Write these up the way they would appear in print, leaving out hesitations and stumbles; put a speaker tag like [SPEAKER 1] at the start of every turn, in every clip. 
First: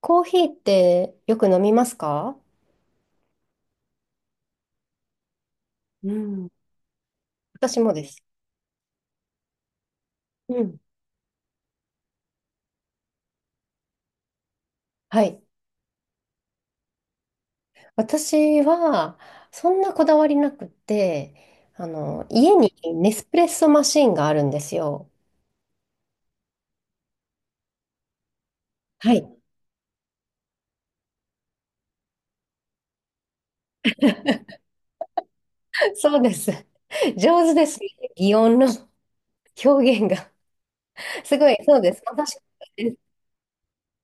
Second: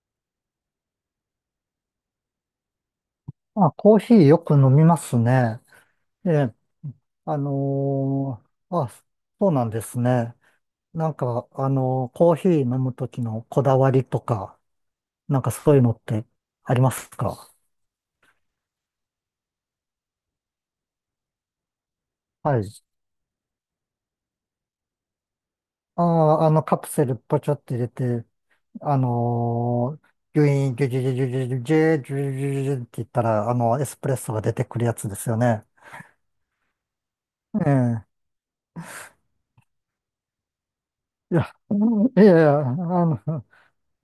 [SPEAKER 1] コーヒーってよく飲みますか？
[SPEAKER 2] あ、コーヒーよく飲みますね。
[SPEAKER 1] う
[SPEAKER 2] え
[SPEAKER 1] ん、
[SPEAKER 2] え、あ
[SPEAKER 1] 私もです。
[SPEAKER 2] のあ、そうなんですね。
[SPEAKER 1] うん、
[SPEAKER 2] なんか、コーヒー飲むときのこだわりとか、
[SPEAKER 1] は
[SPEAKER 2] なん
[SPEAKER 1] い。
[SPEAKER 2] かそういうのってありますか？
[SPEAKER 1] 私は、そんなこだわりなくて、家
[SPEAKER 2] はい。
[SPEAKER 1] にネスプレッソマシンがあるんですよ。
[SPEAKER 2] ああ、あの、カプセルポチョって入れて、あ
[SPEAKER 1] はい。
[SPEAKER 2] のギュイーン、ギュギュギュギュギュギュギュギュギュギュギュって言ったら、あの、エスプレッソが出てくるやつですよね。
[SPEAKER 1] そうです。上手
[SPEAKER 2] え
[SPEAKER 1] ですね。
[SPEAKER 2] え。
[SPEAKER 1] 擬音の表現が。
[SPEAKER 2] い
[SPEAKER 1] すご
[SPEAKER 2] や、
[SPEAKER 1] い、そうです。
[SPEAKER 2] いやい
[SPEAKER 1] 私、
[SPEAKER 2] や、あの、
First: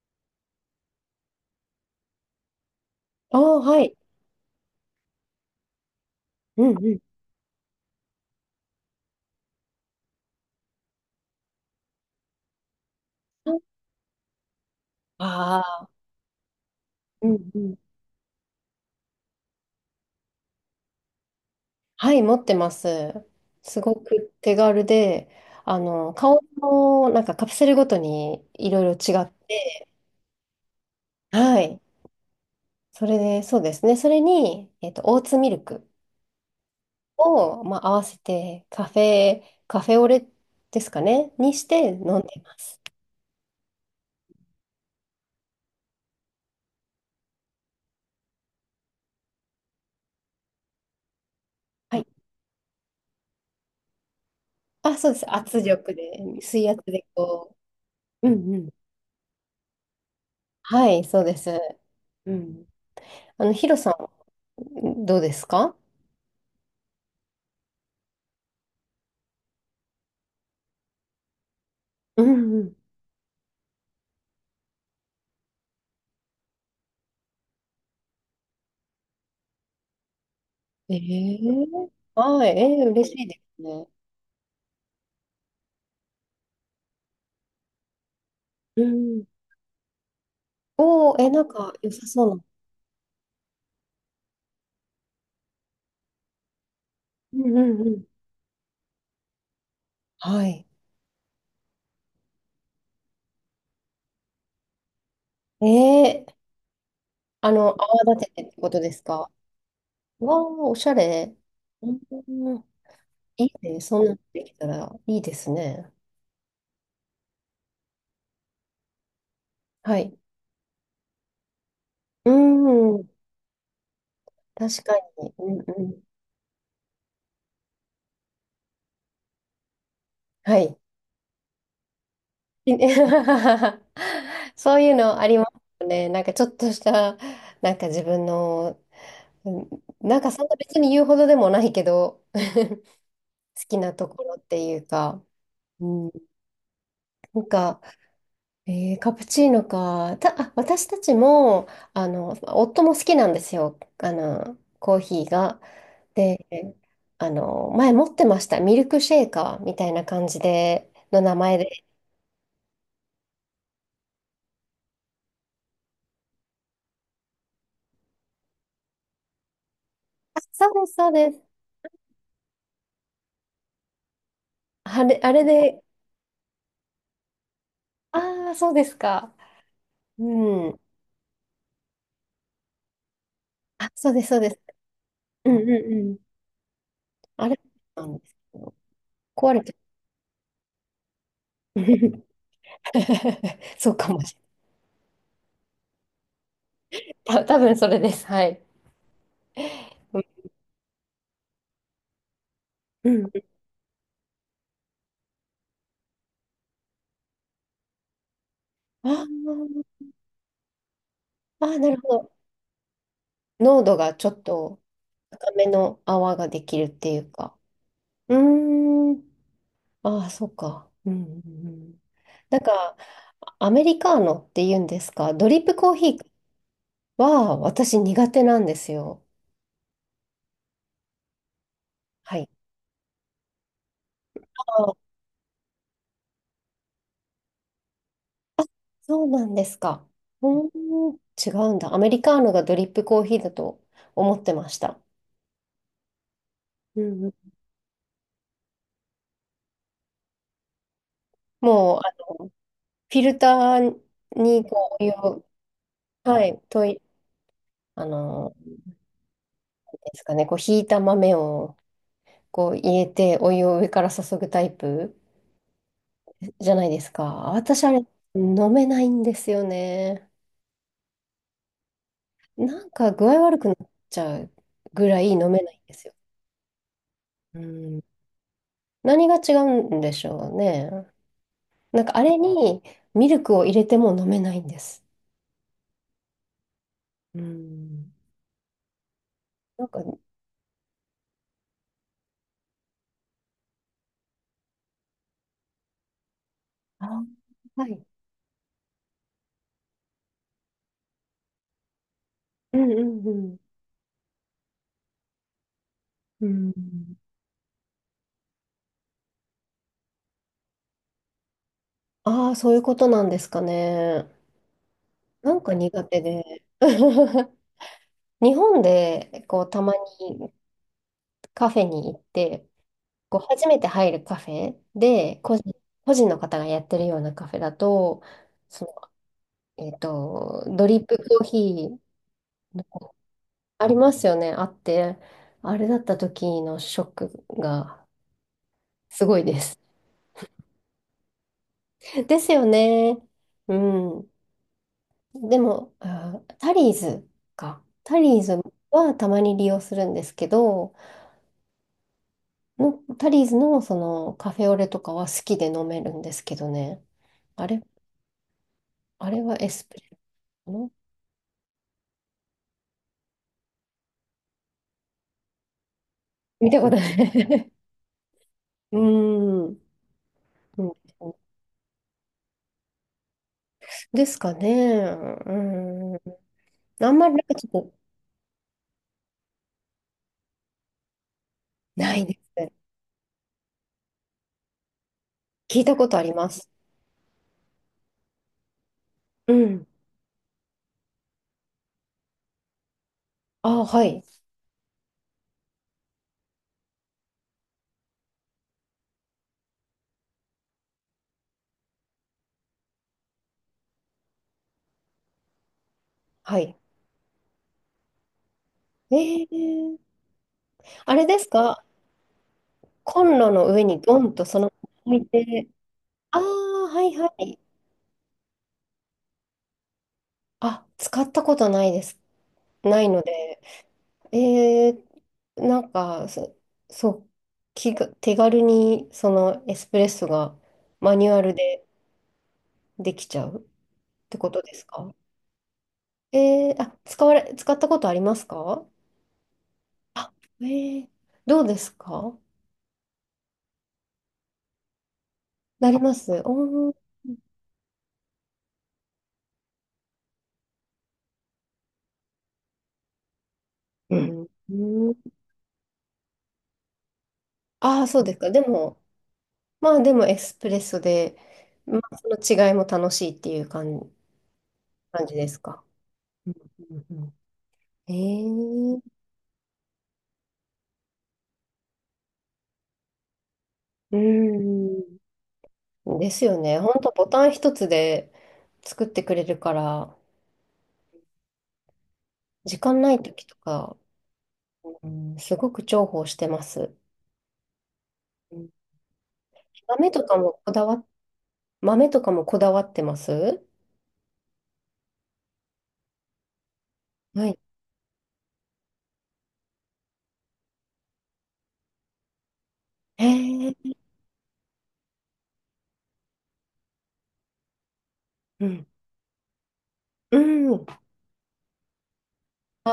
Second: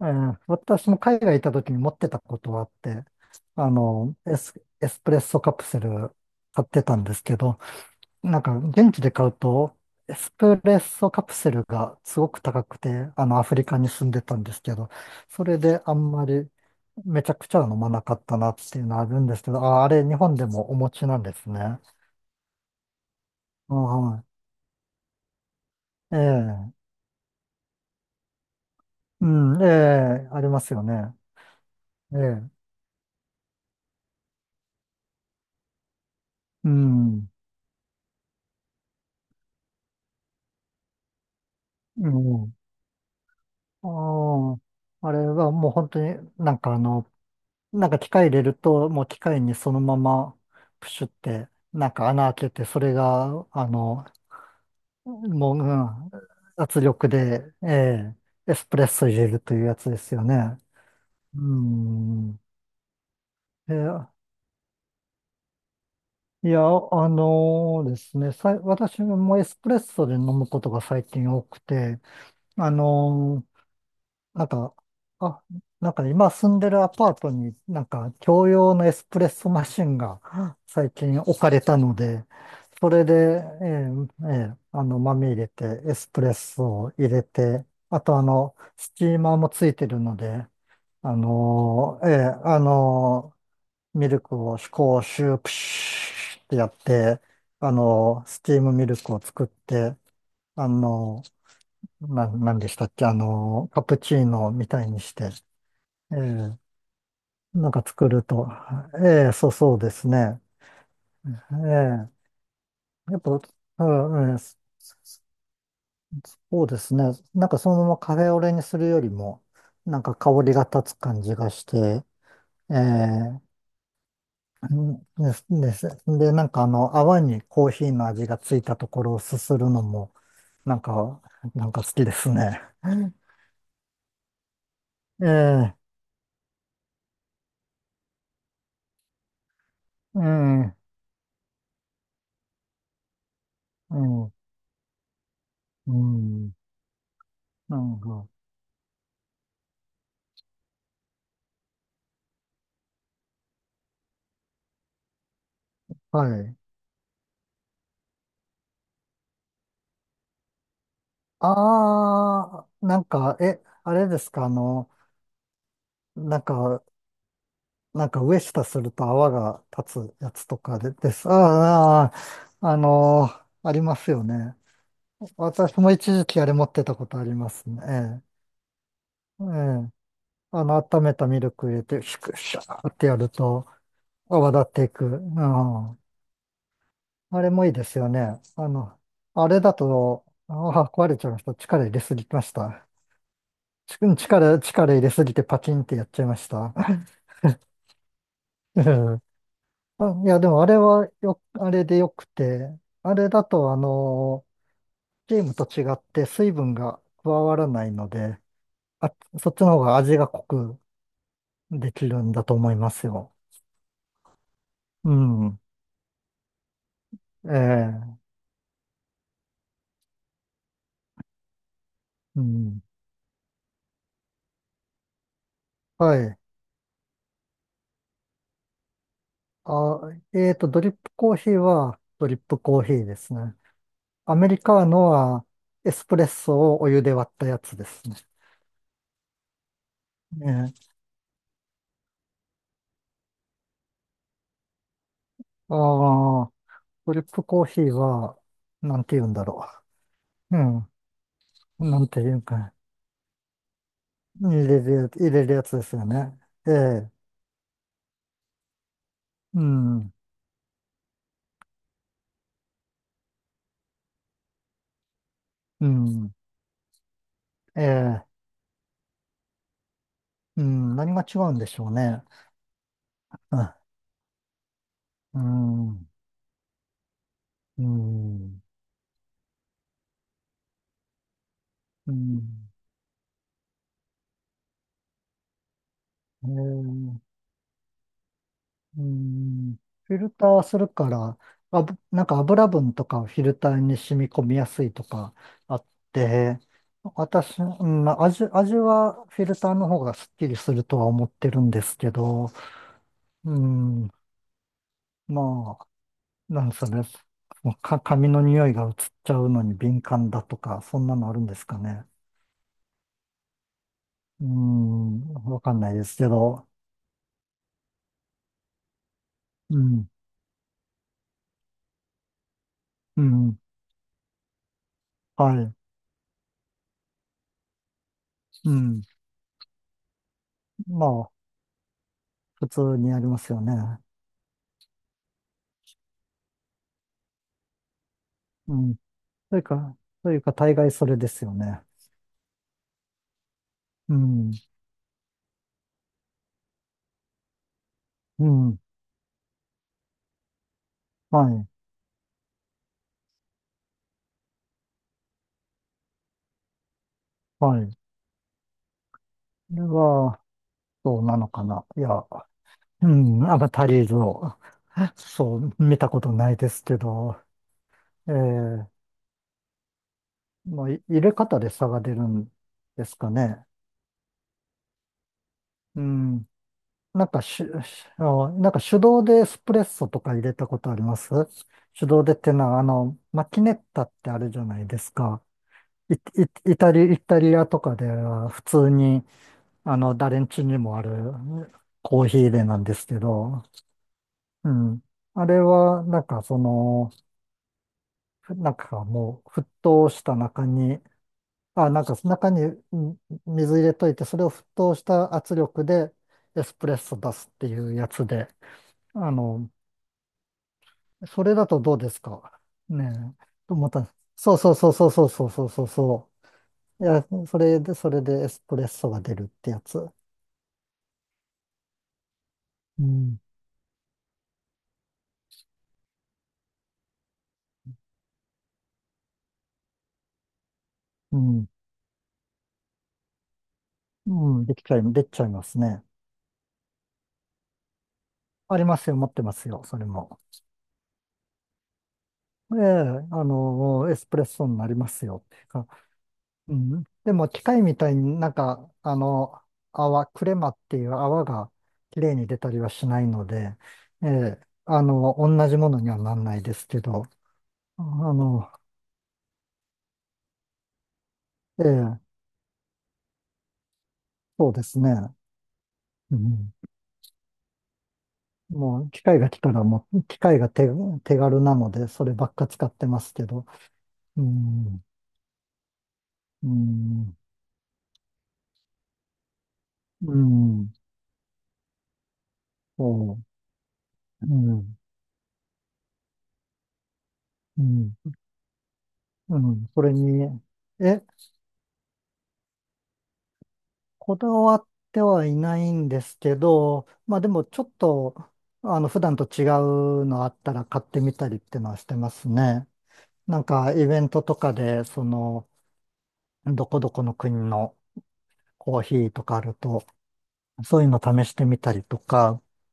[SPEAKER 2] 私も海外行った時に持ってたことはあって、
[SPEAKER 1] ああ、
[SPEAKER 2] あ
[SPEAKER 1] はい。
[SPEAKER 2] の、エスプレッソカプセル
[SPEAKER 1] う
[SPEAKER 2] 買っ
[SPEAKER 1] ん、
[SPEAKER 2] て
[SPEAKER 1] う
[SPEAKER 2] た
[SPEAKER 1] ん、
[SPEAKER 2] んですけど、なんか現地で買うと、エスプレッソカプセルがすごく高くて、あの、アフリカに住んでたんですけど、それ
[SPEAKER 1] あ
[SPEAKER 2] で
[SPEAKER 1] あ、
[SPEAKER 2] あんまりめ
[SPEAKER 1] う
[SPEAKER 2] ちゃく
[SPEAKER 1] ん、
[SPEAKER 2] ち
[SPEAKER 1] う
[SPEAKER 2] ゃは
[SPEAKER 1] ん。
[SPEAKER 2] 飲まなかったなっていうのはあるんですけど、あ、あれ日本でもお持ちなんですね。
[SPEAKER 1] はい、持ってます。
[SPEAKER 2] あ、
[SPEAKER 1] すご
[SPEAKER 2] は
[SPEAKER 1] く手軽で、
[SPEAKER 2] い。え
[SPEAKER 1] 顔
[SPEAKER 2] え、
[SPEAKER 1] のなんかカプセルごとにいろいろ違
[SPEAKER 2] う
[SPEAKER 1] っ
[SPEAKER 2] ん、え
[SPEAKER 1] て、
[SPEAKER 2] え、ありますよね。
[SPEAKER 1] はい。
[SPEAKER 2] ええ、
[SPEAKER 1] それで、そうですね。それに、オーツミルク
[SPEAKER 2] うん、
[SPEAKER 1] を、まあ、合わせて、カフェオレですかね、にして
[SPEAKER 2] う
[SPEAKER 1] 飲んで
[SPEAKER 2] ん。
[SPEAKER 1] ます。
[SPEAKER 2] ああ、あれはもう本当になんかあの、なんか機械入れると、もう機械にそのままプシュって、なん
[SPEAKER 1] はい。
[SPEAKER 2] か穴開けて、それが、あの、
[SPEAKER 1] あ、そうです。
[SPEAKER 2] もう、
[SPEAKER 1] 圧
[SPEAKER 2] う
[SPEAKER 1] 力
[SPEAKER 2] ん、
[SPEAKER 1] で、水
[SPEAKER 2] 圧
[SPEAKER 1] 圧で
[SPEAKER 2] 力で、
[SPEAKER 1] こ
[SPEAKER 2] ええ
[SPEAKER 1] う。う
[SPEAKER 2] エ
[SPEAKER 1] んう
[SPEAKER 2] ス
[SPEAKER 1] ん。
[SPEAKER 2] プレッソ入れるというやつですよね。
[SPEAKER 1] はい、そうで
[SPEAKER 2] う
[SPEAKER 1] す。う
[SPEAKER 2] ん。
[SPEAKER 1] ん。ヒロさ
[SPEAKER 2] え
[SPEAKER 1] ん、どうですか？
[SPEAKER 2] いや、あのですね、私もエスプレッソで飲むことが最近多くて、
[SPEAKER 1] うんう
[SPEAKER 2] あ
[SPEAKER 1] ん。
[SPEAKER 2] のなんか、あ、なんかね今住んでるアパートになんか共用のエスプレッソマシンが最
[SPEAKER 1] え
[SPEAKER 2] 近
[SPEAKER 1] え
[SPEAKER 2] 置かれたので、
[SPEAKER 1] はい、ええ
[SPEAKER 2] それ
[SPEAKER 1] 嬉しいで
[SPEAKER 2] で、
[SPEAKER 1] す
[SPEAKER 2] え
[SPEAKER 1] ね。
[SPEAKER 2] えええあの、豆入れて、エスプレッソを入れて、あとあの、
[SPEAKER 1] う
[SPEAKER 2] スチー
[SPEAKER 1] ん。
[SPEAKER 2] マーもついてるので、
[SPEAKER 1] お
[SPEAKER 2] あ
[SPEAKER 1] ー、え、なんか良
[SPEAKER 2] の
[SPEAKER 1] さ
[SPEAKER 2] ええ
[SPEAKER 1] そうな。
[SPEAKER 2] あのミルクをこうシュープシューってやって、
[SPEAKER 1] うんう
[SPEAKER 2] あ
[SPEAKER 1] んうん。
[SPEAKER 2] のスチームミルクを作って、
[SPEAKER 1] はい。
[SPEAKER 2] あのなんでしたっけ、あのカプチーノみたいにして、え
[SPEAKER 1] えー、
[SPEAKER 2] え、なんか作
[SPEAKER 1] 泡
[SPEAKER 2] る
[SPEAKER 1] 立ててっ
[SPEAKER 2] と。
[SPEAKER 1] てことです
[SPEAKER 2] え
[SPEAKER 1] か？
[SPEAKER 2] え、そう、そうです
[SPEAKER 1] わあ
[SPEAKER 2] ね。
[SPEAKER 1] おしゃれ。うん、
[SPEAKER 2] ええ、やっぱ、
[SPEAKER 1] いいね。
[SPEAKER 2] う
[SPEAKER 1] そんなの
[SPEAKER 2] んうん、
[SPEAKER 1] でき
[SPEAKER 2] そ
[SPEAKER 1] たらいいですね。
[SPEAKER 2] うですね。なんかそのままカフェオレにするよりも、
[SPEAKER 1] は
[SPEAKER 2] なんか
[SPEAKER 1] い。
[SPEAKER 2] 香りが立つ感じがして、
[SPEAKER 1] う
[SPEAKER 2] え
[SPEAKER 1] ん、
[SPEAKER 2] え、
[SPEAKER 1] 確か
[SPEAKER 2] うんで
[SPEAKER 1] に。
[SPEAKER 2] す
[SPEAKER 1] うん
[SPEAKER 2] です。
[SPEAKER 1] うん。
[SPEAKER 2] で、なんかあの、泡にコーヒーの味がついたところをすするのも、
[SPEAKER 1] は
[SPEAKER 2] な
[SPEAKER 1] い。
[SPEAKER 2] んか、なんか好きですね。
[SPEAKER 1] そういうのあ
[SPEAKER 2] ええ、
[SPEAKER 1] りま
[SPEAKER 2] え
[SPEAKER 1] す
[SPEAKER 2] え、
[SPEAKER 1] ね。なんかちょっとした、なんか自分の、うん、なん
[SPEAKER 2] う
[SPEAKER 1] かそんな
[SPEAKER 2] ん、
[SPEAKER 1] 別に言うほどでもないけど、好きなところっていうか。う
[SPEAKER 2] う
[SPEAKER 1] ん、
[SPEAKER 2] ん、
[SPEAKER 1] なん
[SPEAKER 2] な
[SPEAKER 1] か、
[SPEAKER 2] んか、
[SPEAKER 1] カプチーノか。あ、私たちも、夫も好きなんですよ。コーヒーが。
[SPEAKER 2] は
[SPEAKER 1] で、
[SPEAKER 2] い。
[SPEAKER 1] 前持ってました。ミルクシェイカーみたいな感じで、の名前で。
[SPEAKER 2] ああ、なんか、え、あれですか、あの、なんか、なんか上下すると泡が立つや
[SPEAKER 1] あ、
[SPEAKER 2] つと
[SPEAKER 1] そう
[SPEAKER 2] か
[SPEAKER 1] で
[SPEAKER 2] で、
[SPEAKER 1] す、そ
[SPEAKER 2] で
[SPEAKER 1] う
[SPEAKER 2] す。
[SPEAKER 1] で
[SPEAKER 2] あ
[SPEAKER 1] す。
[SPEAKER 2] あ、ああありますよね。
[SPEAKER 1] あれ、あれ
[SPEAKER 2] 私
[SPEAKER 1] で、
[SPEAKER 2] も一時期あれ持ってたことありますね。ええ。
[SPEAKER 1] ああ、そうですか。
[SPEAKER 2] ええあ
[SPEAKER 1] う
[SPEAKER 2] の、
[SPEAKER 1] ん。
[SPEAKER 2] 温めたミルク入れて、シュクシャーってやると
[SPEAKER 1] あ、そうです、そうで
[SPEAKER 2] 泡
[SPEAKER 1] す。
[SPEAKER 2] 立っていく。う
[SPEAKER 1] うんうん
[SPEAKER 2] ん。
[SPEAKER 1] うん。
[SPEAKER 2] あ
[SPEAKER 1] あ
[SPEAKER 2] れ
[SPEAKER 1] れ
[SPEAKER 2] もいいです
[SPEAKER 1] な
[SPEAKER 2] よ
[SPEAKER 1] んです
[SPEAKER 2] ね。
[SPEAKER 1] け
[SPEAKER 2] あ
[SPEAKER 1] ど、
[SPEAKER 2] の、あ
[SPEAKER 1] 壊
[SPEAKER 2] れ
[SPEAKER 1] れ
[SPEAKER 2] だ
[SPEAKER 1] て、
[SPEAKER 2] と、ああ、壊れちゃいました。力入れすぎま した。
[SPEAKER 1] そうかもし
[SPEAKER 2] 力入れすぎてパキンってやっちゃいました。
[SPEAKER 1] れない。多分それです。はい。
[SPEAKER 2] うん
[SPEAKER 1] う
[SPEAKER 2] あ、
[SPEAKER 1] ん。
[SPEAKER 2] いや、でもあれはあれでよくて、
[SPEAKER 1] う
[SPEAKER 2] あれ
[SPEAKER 1] ん、
[SPEAKER 2] だと、あの、チームと違って水分が加わらないので、
[SPEAKER 1] あ
[SPEAKER 2] あ、そっちの方が
[SPEAKER 1] ー、
[SPEAKER 2] 味が濃く
[SPEAKER 1] あー、な
[SPEAKER 2] で
[SPEAKER 1] る
[SPEAKER 2] き
[SPEAKER 1] ほ
[SPEAKER 2] るん
[SPEAKER 1] ど。
[SPEAKER 2] だと思いますよ。
[SPEAKER 1] 濃度がちょっと
[SPEAKER 2] う
[SPEAKER 1] 高
[SPEAKER 2] ん。
[SPEAKER 1] めの泡ができるっていう
[SPEAKER 2] え
[SPEAKER 1] か。
[SPEAKER 2] え、
[SPEAKER 1] うーん。ああ、そうか。うん、うんうん。
[SPEAKER 2] う
[SPEAKER 1] なん
[SPEAKER 2] ん。
[SPEAKER 1] か、アメリカーノって言うんですか、ドリップコーヒ
[SPEAKER 2] は
[SPEAKER 1] ー
[SPEAKER 2] い。
[SPEAKER 1] は私苦手なんですよ。
[SPEAKER 2] あ、えーと、ドリップコーヒーはドリ
[SPEAKER 1] は
[SPEAKER 2] ッ
[SPEAKER 1] い。
[SPEAKER 2] プコーヒーですね。アメリカーノ
[SPEAKER 1] あ、
[SPEAKER 2] はエスプレッソをお湯で割ったやつですね。
[SPEAKER 1] そうなんですか。
[SPEAKER 2] ね
[SPEAKER 1] う
[SPEAKER 2] え。
[SPEAKER 1] ーん、違うんだ。アメリカーノがドリップコーヒーだと思ってました。
[SPEAKER 2] ああ、
[SPEAKER 1] う
[SPEAKER 2] ドリッ
[SPEAKER 1] ん、うん、
[SPEAKER 2] プコーヒーは、なんて言うんだろう。うん。
[SPEAKER 1] も
[SPEAKER 2] な
[SPEAKER 1] う、
[SPEAKER 2] んて言う
[SPEAKER 1] の、フ
[SPEAKER 2] か。
[SPEAKER 1] ィルターにこうお湯
[SPEAKER 2] 入れ
[SPEAKER 1] を、
[SPEAKER 2] るやつですよね。
[SPEAKER 1] はい、
[SPEAKER 2] ええ、
[SPEAKER 1] なん
[SPEAKER 2] うん、
[SPEAKER 1] ですかね、こう、ひいた豆をこう入れてお湯を上から注ぐタイプ
[SPEAKER 2] うん、
[SPEAKER 1] じゃないですか。私
[SPEAKER 2] え
[SPEAKER 1] あれ
[SPEAKER 2] え、
[SPEAKER 1] 飲めないんですよね。
[SPEAKER 2] うん、何が違うんでしょうね。
[SPEAKER 1] なんか具合悪くなっ
[SPEAKER 2] あ
[SPEAKER 1] ちゃうぐらい
[SPEAKER 2] う
[SPEAKER 1] 飲めないんです
[SPEAKER 2] ん、
[SPEAKER 1] よ。う
[SPEAKER 2] う
[SPEAKER 1] ん。
[SPEAKER 2] ん、
[SPEAKER 1] 何が違うんでしょうね。なん
[SPEAKER 2] う
[SPEAKER 1] かあれ
[SPEAKER 2] ん、
[SPEAKER 1] にミルクを入れても飲めないんです。
[SPEAKER 2] ええ、
[SPEAKER 1] うん。
[SPEAKER 2] うん、
[SPEAKER 1] なんか、
[SPEAKER 2] フィルターするから、あぶ、なんか油分とかをフィルターに染み込みやすいとかあって、
[SPEAKER 1] あ、
[SPEAKER 2] 私、う
[SPEAKER 1] はい。
[SPEAKER 2] ん、まあ味はフィルターの方がすっきりするとは思ってるんですけど、
[SPEAKER 1] うんうんうん。
[SPEAKER 2] うん、ま
[SPEAKER 1] う
[SPEAKER 2] あ、なんかそれ、
[SPEAKER 1] ん、
[SPEAKER 2] もうか、髪の匂いが移っちゃうのに敏感だとか、そんなのあるんですかね。
[SPEAKER 1] ああ、そういうことなんですかね。
[SPEAKER 2] うーん、
[SPEAKER 1] な
[SPEAKER 2] わ
[SPEAKER 1] ん
[SPEAKER 2] か
[SPEAKER 1] か
[SPEAKER 2] んない
[SPEAKER 1] 苦
[SPEAKER 2] です
[SPEAKER 1] 手
[SPEAKER 2] け
[SPEAKER 1] で。
[SPEAKER 2] ど、
[SPEAKER 1] 日本でこう
[SPEAKER 2] う
[SPEAKER 1] たま
[SPEAKER 2] ん、
[SPEAKER 1] にカフェに行って、
[SPEAKER 2] う
[SPEAKER 1] こう
[SPEAKER 2] ん、
[SPEAKER 1] 初めて入るカフェで、
[SPEAKER 2] は
[SPEAKER 1] 個人、
[SPEAKER 2] い、
[SPEAKER 1] 個人の方がやってるようなカフェだと、
[SPEAKER 2] う
[SPEAKER 1] そ
[SPEAKER 2] ん。
[SPEAKER 1] の、ドリッ
[SPEAKER 2] ま
[SPEAKER 1] プ
[SPEAKER 2] あ、
[SPEAKER 1] コーヒー
[SPEAKER 2] 普通にありますよね。
[SPEAKER 1] ありますよね、あって、あれだった時のショックが
[SPEAKER 2] うん。
[SPEAKER 1] すごい
[SPEAKER 2] と
[SPEAKER 1] で
[SPEAKER 2] いう
[SPEAKER 1] す。
[SPEAKER 2] か、というか、大概それですよね。
[SPEAKER 1] ですよね。う
[SPEAKER 2] う
[SPEAKER 1] ん。
[SPEAKER 2] ん、
[SPEAKER 1] でも、あ、タリーズか。タリー
[SPEAKER 2] う
[SPEAKER 1] ズ
[SPEAKER 2] ん、
[SPEAKER 1] はたまに利用するんですけど、
[SPEAKER 2] はい、
[SPEAKER 1] のタリーズのそのカフェオレとかは好きで飲めるんですけどね。あ
[SPEAKER 2] は
[SPEAKER 1] れ、
[SPEAKER 2] い。こ
[SPEAKER 1] あれはエ
[SPEAKER 2] れ
[SPEAKER 1] スプレ
[SPEAKER 2] は、
[SPEAKER 1] う
[SPEAKER 2] そうなのかな。いや、うん、アバタリーズを、そう、見たことないで
[SPEAKER 1] 見た
[SPEAKER 2] す
[SPEAKER 1] こと
[SPEAKER 2] け
[SPEAKER 1] な
[SPEAKER 2] ど、
[SPEAKER 1] い。
[SPEAKER 2] え
[SPEAKER 1] う
[SPEAKER 2] え
[SPEAKER 1] ーん。う
[SPEAKER 2] まあ、
[SPEAKER 1] ん
[SPEAKER 2] い入れ方で差が出るんですかね。
[SPEAKER 1] ですかね。
[SPEAKER 2] う
[SPEAKER 1] うん。
[SPEAKER 2] ん。
[SPEAKER 1] あん
[SPEAKER 2] なん
[SPEAKER 1] まりな
[SPEAKER 2] か
[SPEAKER 1] んか
[SPEAKER 2] し、し
[SPEAKER 1] ちょっと
[SPEAKER 2] あのなんか手動でエスプレッソとか入れたことあります？手
[SPEAKER 1] な
[SPEAKER 2] 動
[SPEAKER 1] い
[SPEAKER 2] で
[SPEAKER 1] で
[SPEAKER 2] っ
[SPEAKER 1] す
[SPEAKER 2] て
[SPEAKER 1] ね。
[SPEAKER 2] のは、あの、マキネッタってあるじゃないですか。
[SPEAKER 1] 聞いたこ
[SPEAKER 2] イ、
[SPEAKER 1] とあります。
[SPEAKER 2] イタリアとかでは普通に、
[SPEAKER 1] うん。
[SPEAKER 2] あの、誰ん家にもあるコーヒー入れなんですけど、
[SPEAKER 1] あ、はい。
[SPEAKER 2] うん。あれは、なんかその、なんかもう沸騰した中にあ、なんか中にん水入れといて、それを沸騰した圧力で
[SPEAKER 1] は
[SPEAKER 2] エス
[SPEAKER 1] い。
[SPEAKER 2] プレッソ出すっていうやつで、
[SPEAKER 1] え
[SPEAKER 2] あの、
[SPEAKER 1] ー、あれで
[SPEAKER 2] そ
[SPEAKER 1] す
[SPEAKER 2] れだと
[SPEAKER 1] か？
[SPEAKER 2] どうですかね
[SPEAKER 1] コン
[SPEAKER 2] え。
[SPEAKER 1] ロの
[SPEAKER 2] と
[SPEAKER 1] 上
[SPEAKER 2] 思っ
[SPEAKER 1] に
[SPEAKER 2] たんです
[SPEAKER 1] ドンと
[SPEAKER 2] そ
[SPEAKER 1] そ
[SPEAKER 2] うそ
[SPEAKER 1] の
[SPEAKER 2] うそうそう
[SPEAKER 1] まま置
[SPEAKER 2] そ
[SPEAKER 1] い
[SPEAKER 2] うそうそ
[SPEAKER 1] て。
[SPEAKER 2] うそうそ
[SPEAKER 1] ああ、は
[SPEAKER 2] う。い
[SPEAKER 1] い
[SPEAKER 2] や、
[SPEAKER 1] はい。
[SPEAKER 2] それで、それでエスプレッソが出るってやつ。
[SPEAKER 1] あ、使ったことないです。な
[SPEAKER 2] う
[SPEAKER 1] いの
[SPEAKER 2] ん、
[SPEAKER 1] で。えー、なんか、そう、手軽にそのエスプレッソがマニュ
[SPEAKER 2] う
[SPEAKER 1] アル
[SPEAKER 2] ん、
[SPEAKER 1] でできちゃう。て
[SPEAKER 2] う
[SPEAKER 1] こと
[SPEAKER 2] ん、
[SPEAKER 1] ですか？
[SPEAKER 2] できちゃいますね。
[SPEAKER 1] あ、使われ、使ったことあります
[SPEAKER 2] あ
[SPEAKER 1] か？
[SPEAKER 2] りますよ、持ってますよ、それ
[SPEAKER 1] あ、
[SPEAKER 2] も。
[SPEAKER 1] えー、どうですか？
[SPEAKER 2] ええ、あの、エスプレッソになりますよっていうか。
[SPEAKER 1] なります
[SPEAKER 2] う
[SPEAKER 1] おー、
[SPEAKER 2] ん。でも機械みたいになんか、あの、泡、クレマっていう泡が綺麗に出たりはしないので、
[SPEAKER 1] う
[SPEAKER 2] え
[SPEAKER 1] ん。
[SPEAKER 2] え、あ
[SPEAKER 1] うん、
[SPEAKER 2] の、同じものにはなんないですけど、
[SPEAKER 1] あ
[SPEAKER 2] あ
[SPEAKER 1] あ、そうですか。で
[SPEAKER 2] の、
[SPEAKER 1] も、まあでもエスプレッソで、
[SPEAKER 2] え
[SPEAKER 1] まあ、
[SPEAKER 2] え、
[SPEAKER 1] その違いも楽しいっていう感じ
[SPEAKER 2] そうですね。
[SPEAKER 1] 感じですか。
[SPEAKER 2] う
[SPEAKER 1] うん
[SPEAKER 2] ん。
[SPEAKER 1] うんうん、えー、
[SPEAKER 2] もう機械が来たらもう、機械が手、手軽なので、そればっか使ってますけど、う
[SPEAKER 1] う
[SPEAKER 2] ん、
[SPEAKER 1] ん。ですよ
[SPEAKER 2] う
[SPEAKER 1] ね。本当ボ
[SPEAKER 2] ん、
[SPEAKER 1] タン一つで作ってくれるから、
[SPEAKER 2] うん、
[SPEAKER 1] 時間ない
[SPEAKER 2] そ
[SPEAKER 1] 時とか、
[SPEAKER 2] う、うん、
[SPEAKER 1] うん、すごく重宝してます。
[SPEAKER 2] うん、
[SPEAKER 1] うん、
[SPEAKER 2] うん、そ
[SPEAKER 1] 豆
[SPEAKER 2] れ
[SPEAKER 1] とか
[SPEAKER 2] に、
[SPEAKER 1] もこだわっ
[SPEAKER 2] え、
[SPEAKER 1] 豆とかもこだわってます
[SPEAKER 2] こだわってはいないんですけど、まあ
[SPEAKER 1] は
[SPEAKER 2] で
[SPEAKER 1] い。
[SPEAKER 2] もちょっと、あの、普段と違うのあったら買ってみたりっていうのはしてますね。
[SPEAKER 1] へ
[SPEAKER 2] なんか
[SPEAKER 1] え、
[SPEAKER 2] イベントとかで、その、どこどこの国の
[SPEAKER 1] うん。
[SPEAKER 2] コーヒーとかあると、
[SPEAKER 1] うん。
[SPEAKER 2] そういうの試してみたりとか、
[SPEAKER 1] あ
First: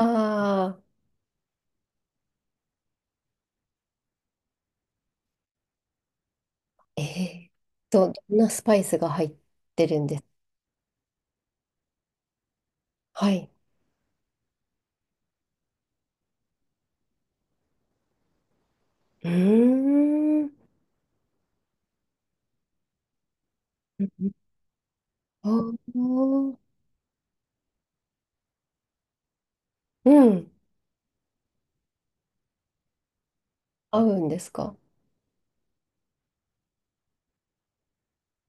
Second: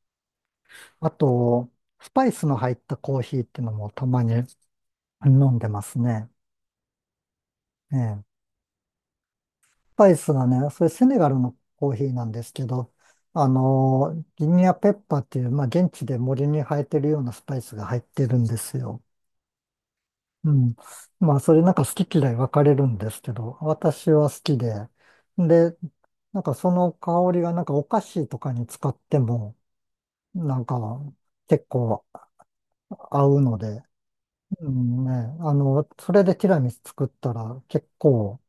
[SPEAKER 1] あ、
[SPEAKER 2] あと、スパイスの入ったコーヒーっていうのもたまに飲んでますね。
[SPEAKER 1] ええ
[SPEAKER 2] え
[SPEAKER 1] ど
[SPEAKER 2] え
[SPEAKER 1] んなスパイスが入ってるん
[SPEAKER 2] パイ
[SPEAKER 1] です？
[SPEAKER 2] スがね、それセネガルのコーヒーなんですけど、
[SPEAKER 1] は
[SPEAKER 2] あ
[SPEAKER 1] い。
[SPEAKER 2] の、ギニアペッパーっていう、まあ、現地で森に生えてるようなスパイスが入ってるんですよ。
[SPEAKER 1] うーん。う
[SPEAKER 2] う
[SPEAKER 1] ん、
[SPEAKER 2] ん。まあ、それなんか好き嫌い分かれるんですけど、私は好きで、
[SPEAKER 1] あ
[SPEAKER 2] で、なんか
[SPEAKER 1] ー、
[SPEAKER 2] その香りがなんかお菓子とかに使っても、
[SPEAKER 1] うん。
[SPEAKER 2] なんか結構合うので、
[SPEAKER 1] 合うんです
[SPEAKER 2] う
[SPEAKER 1] か？
[SPEAKER 2] んね、あの、それでティラミス作ったら結構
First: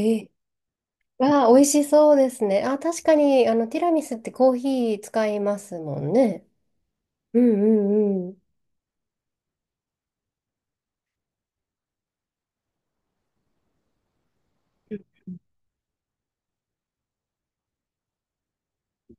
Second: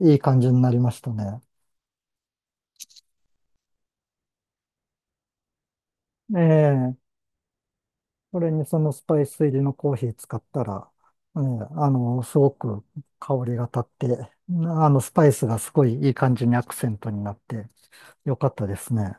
[SPEAKER 2] いい
[SPEAKER 1] え、
[SPEAKER 2] 感じになりましたね。
[SPEAKER 1] ああ、美味しそうですね。あ、確かに、ティラミスってコーヒー使いますもんね。
[SPEAKER 2] ええ
[SPEAKER 1] うんうんう
[SPEAKER 2] そ
[SPEAKER 1] ん。
[SPEAKER 2] れにそのスパイス入りのコーヒー使ったら、ね、あの、すごく香りが立って、あの、スパイスがすごいいい感じにアクセントになって、よかったですね。